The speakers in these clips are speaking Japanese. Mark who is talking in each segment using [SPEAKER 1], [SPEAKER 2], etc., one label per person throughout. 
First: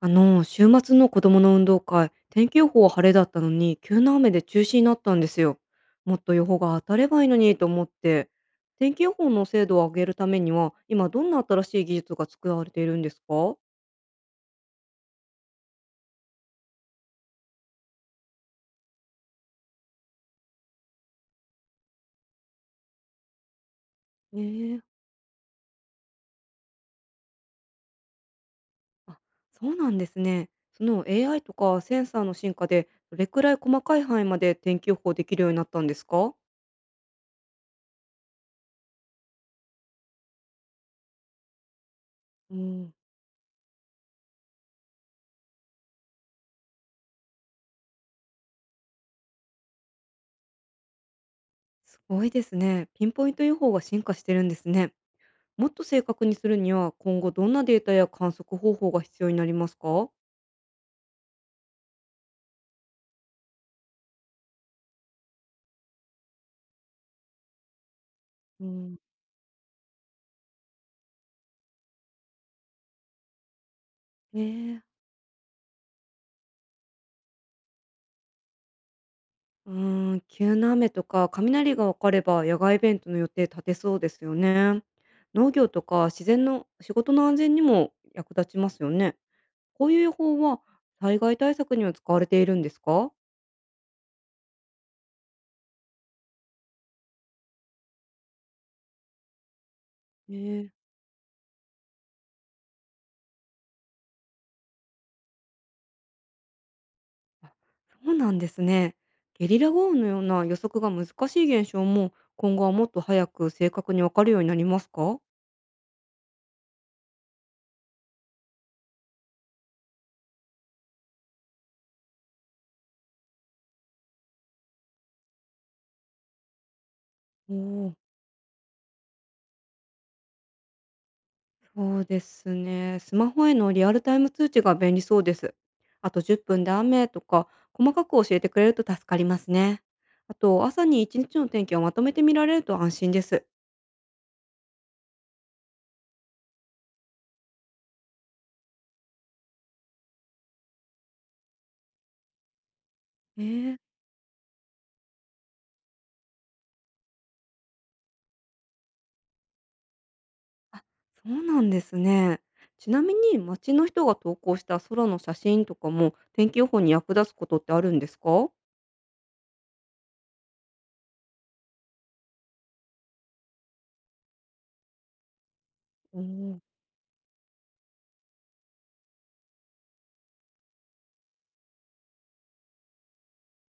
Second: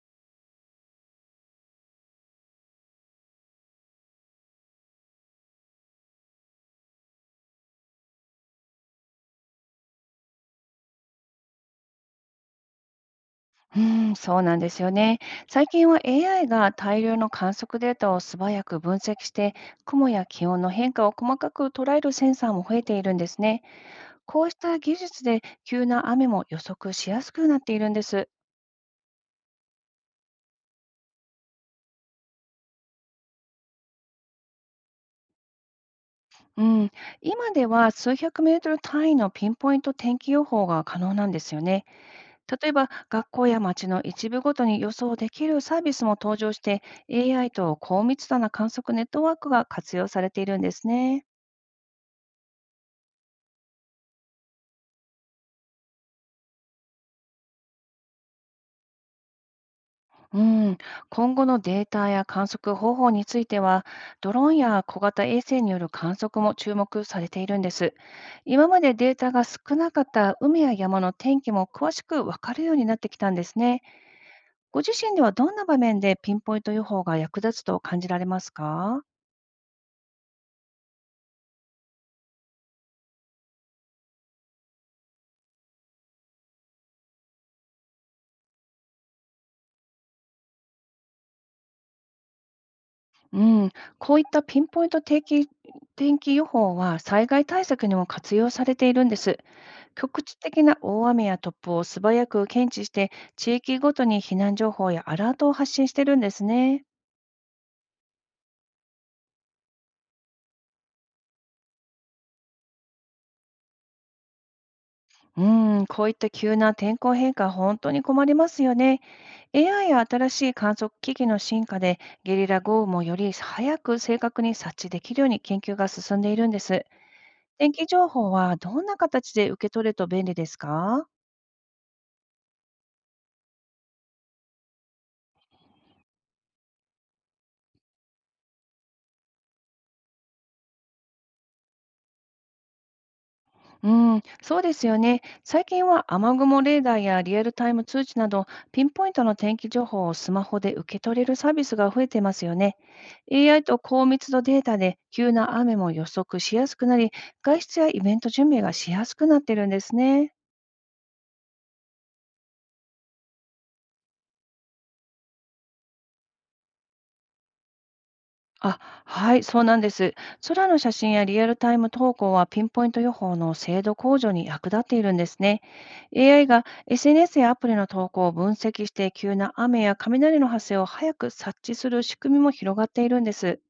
[SPEAKER 1] 週末の子供の運動会、天気予報は晴れだったのに、急な雨で中止になったんですよ。もっと予報が当たればいいのにと思って、天気予報の精度を上げるためには、今どんな新しい技術が作られているんですか。
[SPEAKER 2] うん、そうなんですよね。最近は AI が大量の観測データを素早く分析して、雲や気温の変化を細かく捉えるセンサーも増えているんですね。こうした
[SPEAKER 1] ええ。
[SPEAKER 2] 技術で急な雨も予測しやすくなっているんです。
[SPEAKER 1] あ、そうなんですね。その AI とかセンサーの進化で、どれくらい細かい範囲まで天気予報できるようになったんですか。
[SPEAKER 2] うん、今では数百メートル単位のピンポイント天気予報が可能なんですよね。
[SPEAKER 1] う
[SPEAKER 2] 例えば
[SPEAKER 1] ん。
[SPEAKER 2] 学校や街の一部ごとに予想できるサービスも登場して、 AI と高密度な観測ネットワークが活用されているんですね。
[SPEAKER 1] すごいですね。ピンポイント予報が進化してるんですね。もっと正確にするには、今後どんなデータや観測方法が必要になりますか？
[SPEAKER 2] うん、今後のデータや観測方法については、ドローンや小型衛星による観測も注目されているんです。
[SPEAKER 1] う
[SPEAKER 2] 今まで
[SPEAKER 1] ん。
[SPEAKER 2] データが少なかった海や山の天気も詳しく分かるようになってきたんですね。
[SPEAKER 1] ね、
[SPEAKER 2] ご
[SPEAKER 1] え。
[SPEAKER 2] 自身ではどんな場面でピンポイント予報が役立つと感じられますか？
[SPEAKER 1] うーん、急な雨とか雷が分かれば野外イベントの予定立てそうですよね。農業とか自然の仕事の安全にも役立ちますよね。こういう予報は災害対策には使われているんですか？
[SPEAKER 2] うん、こういったピンポイント定期天気予報は災害対策にも活用されているんです。局地的
[SPEAKER 1] ね。
[SPEAKER 2] な大雨や突風を素早く検知して、地域ごとに避難情報やアラートを発信してるんですね。
[SPEAKER 1] あ、そうなんですね。ゲリラ豪雨のような予測が難しい現象も今後はもっと早く正確に分かるようになりますか？
[SPEAKER 2] うーん、こういった急な天候変化、本当に困りますよね。AI や新しい観測機器の進化で、ゲリラ豪雨もより早く正確に察知できるように研究が進んでいるんです。
[SPEAKER 1] お
[SPEAKER 2] 天気
[SPEAKER 1] おー。
[SPEAKER 2] 情報はどんな形で受け取ると便利ですか？
[SPEAKER 1] そうですね。スマホへのリアルタイム通知が便利そうです。あと10分で雨とか、細かく教えてくれると助かりますね。あと、朝に一日の天気をまとめて見られると安心です。
[SPEAKER 2] うん、そうですよね。最近は雨雲レーダーやリアルタイム通知など、ピンポイントの天気情報をスマホで受け取れるサービスが増えていますよね。
[SPEAKER 1] え
[SPEAKER 2] AI
[SPEAKER 1] ー。
[SPEAKER 2] と高密度データで急な雨も予測しやすくなり、外出やイベント準備がしやすくなっているんですね。
[SPEAKER 1] あ、そうなんですね。ちなみに、街の人が投稿した空の写真とかも、天気予報に役立つことってあるんですか。
[SPEAKER 2] あ、はい、そうなんです。空の写真やリアルタイム投稿はピンポイント予報の精度向上に役立っているんですね。
[SPEAKER 1] おお
[SPEAKER 2] AI
[SPEAKER 1] ー。
[SPEAKER 2] が SNS やアプリの投稿を分析して、急な雨や雷の発生を早く察知する仕組みも広がっているんです。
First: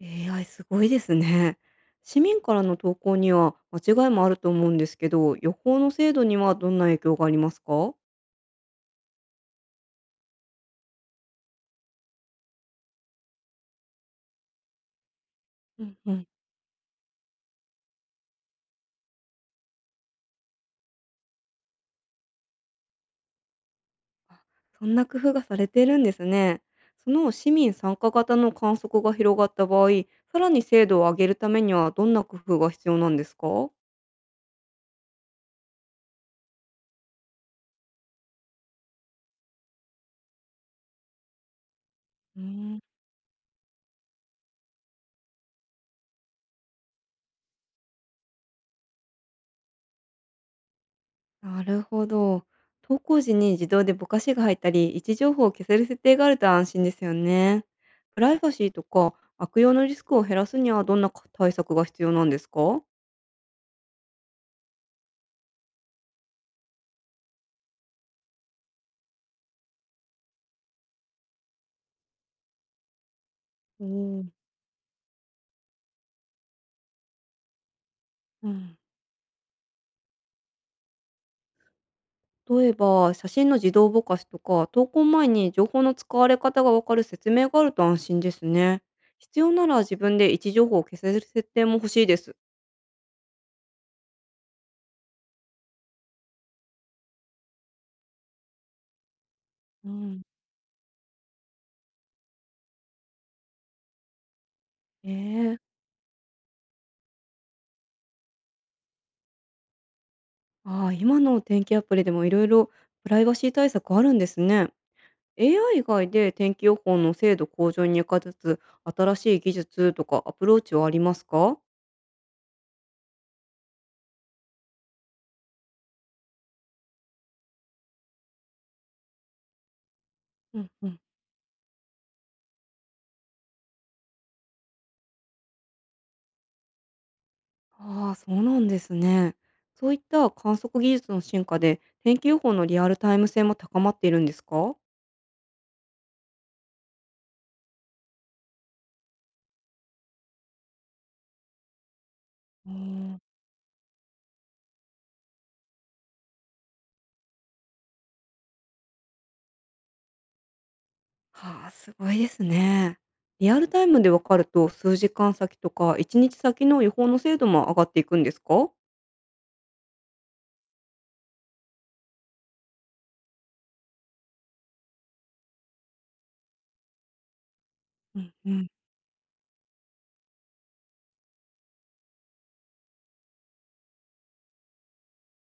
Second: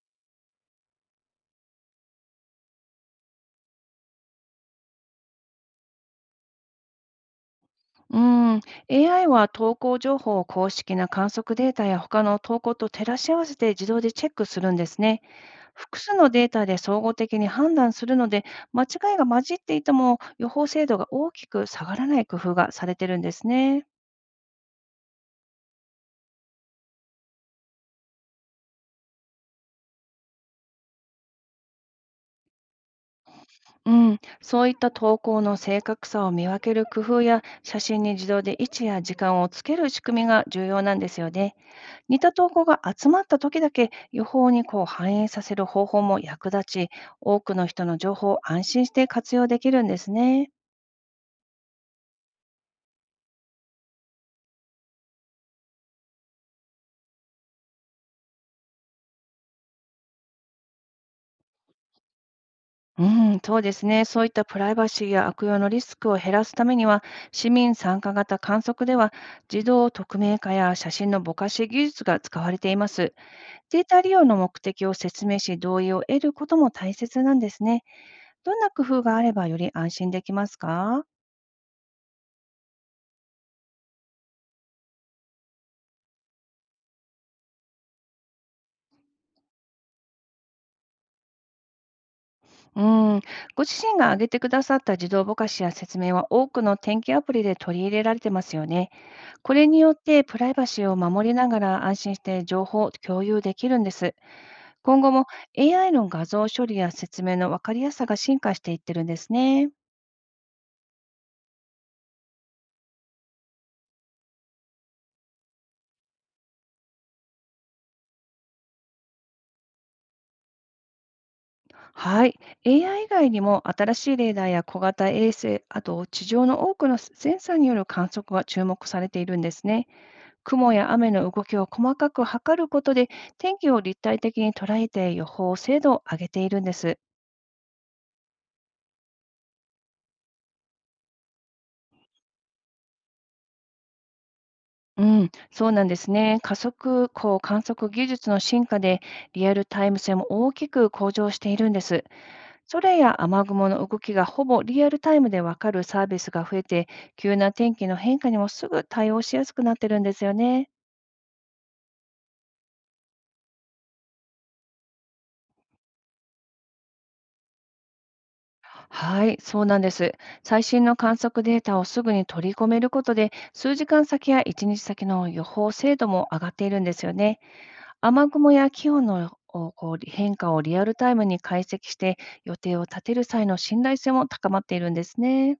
[SPEAKER 1] AI すごいですね。市民からの投稿には間違いもあると思うんですけど、予報の精度にはどんな影響がありますか。
[SPEAKER 2] うん、AI は投稿情報を公式な観測データや他の投稿と照らし合わせて、自動でチェックするんですね。
[SPEAKER 1] うん
[SPEAKER 2] 複
[SPEAKER 1] う
[SPEAKER 2] 数
[SPEAKER 1] ん。
[SPEAKER 2] のデータで総合的に判断するので、間違いが混じっていても予報精度が大きく下がらない工夫がされてるんですね。
[SPEAKER 1] あ、そんな工夫がされているんですね。その市民参加型の観測が広がった場合、さらに精度を上げるためにはどんな工夫が必要なんですか？
[SPEAKER 2] うん、そういった投稿の正確さを見分ける工夫や、写真に自動で位置や時間をつける仕組みが重要なんですよね。似た
[SPEAKER 1] うー
[SPEAKER 2] 投稿が
[SPEAKER 1] ん。
[SPEAKER 2] 集まった時だけ予報にこう反映させる方法も役立ち、多くの人の情報を安心して活用できるんですね。
[SPEAKER 1] なるほど。投稿時に自動でぼかしが入ったり、位置情報を消せる設定があると安心ですよね。プライバシーとか悪用のリスクを減らすにはどんな対策が必要なんですか？
[SPEAKER 2] うん、そうですね。そういったプライバシーや悪用のリスクを減らすためには、市民参加型観測では、自動匿名化や写真のぼかし技術が使われています。
[SPEAKER 1] お
[SPEAKER 2] データ利用
[SPEAKER 1] ー。
[SPEAKER 2] の目的を説明し、同意を得ることも大切なんですね。
[SPEAKER 1] う
[SPEAKER 2] どんな
[SPEAKER 1] ん。
[SPEAKER 2] 工夫があればより安心できますか？
[SPEAKER 1] 例えば、写真の自動ぼかしとか、投稿前に情報の使われ方がわかる説明があると安心ですね。必要なら自分で位置情報を消せる設定も欲しいです。
[SPEAKER 2] うん、ご自身が挙げてくださった自動ぼかしや説明は、多くの天気アプリで取り入れられてますよね。これに
[SPEAKER 1] う
[SPEAKER 2] よっ
[SPEAKER 1] ん。
[SPEAKER 2] てプライバシーを守りながら安心して情報を共有できるんです。今後も
[SPEAKER 1] ええ。
[SPEAKER 2] AI の画像処理や説明の分かりやすさが進化していってるんですね。
[SPEAKER 1] ああ、今の天気アプリでもいろいろプライバシー対策あるんですね。AI 以外で天気予報の精度向上に役立つ新しい技術とかアプローチはありますか。
[SPEAKER 2] はい。AI 以外にも新しいレーダーや小型衛星、あと地上の多くのセンサーによる観測が注目されているんですね。
[SPEAKER 1] うん
[SPEAKER 2] 雲
[SPEAKER 1] う
[SPEAKER 2] や
[SPEAKER 1] ん。
[SPEAKER 2] 雨の動きを細かく測ることで、天気を立体的に捉えて予報精度を上げているんです。
[SPEAKER 1] ああ、そうなんですね。そういった観測技術の進化で、天気予報のリアルタイム性も高まっているんですか。
[SPEAKER 2] うん、そうなんですね。加速光観測技術の進化で、リアルタイム性も大きく向上しているんです。
[SPEAKER 1] お
[SPEAKER 2] 空
[SPEAKER 1] お。
[SPEAKER 2] や雨雲の動きがほぼリアルタイムでわかるサービスが増えて、急な天気の変化にもすぐ対応しやすくなってるんですよね。
[SPEAKER 1] はあ、すごいですね。リアルタイムでわかると、数時間先とか1日先の予報の精度も上がっていくんですか。
[SPEAKER 2] はい、そうなんです。最新の観測データをすぐに取り込めることで、数時間先や1日先の予報精度も上がっているんですよね。
[SPEAKER 1] う
[SPEAKER 2] 雨
[SPEAKER 1] んう
[SPEAKER 2] 雲
[SPEAKER 1] ん。
[SPEAKER 2] や気温のおこう変化をリアルタイムに解析して、予定を立てる際の信頼性も高まっているんですね。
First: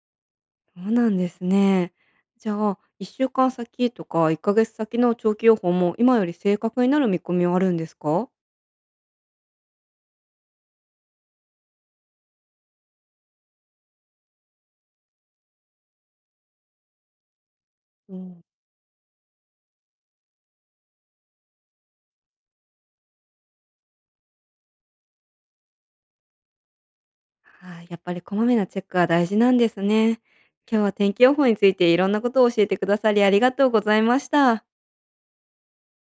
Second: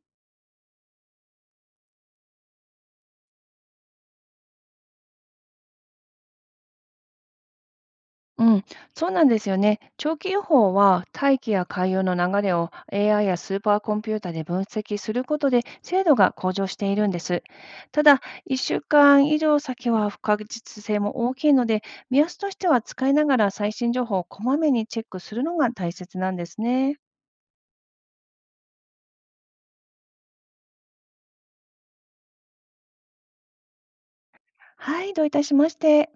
[SPEAKER 1] そうなんですね。じゃあ、1週間先とか1ヶ月先の長期予報も今より正確になる見込みはあるんですか。
[SPEAKER 2] うん、そうなんですよね。長期予報は大気や海洋の流れを AI やスーパーコンピュータで分析することで、精度が向上しているんです。た
[SPEAKER 1] お
[SPEAKER 2] だ、
[SPEAKER 1] ー。
[SPEAKER 2] 1週間以上先は不確実性も大きいので、目安としては使いながら最新情報をこまめにチェックするのが大切なんですね。
[SPEAKER 1] はい、やっぱりこまめなチェックは大事なんですね。今日は天気予報についていろんなことを教えてくださりありがとうございました。
[SPEAKER 2] はい、どういたしまして。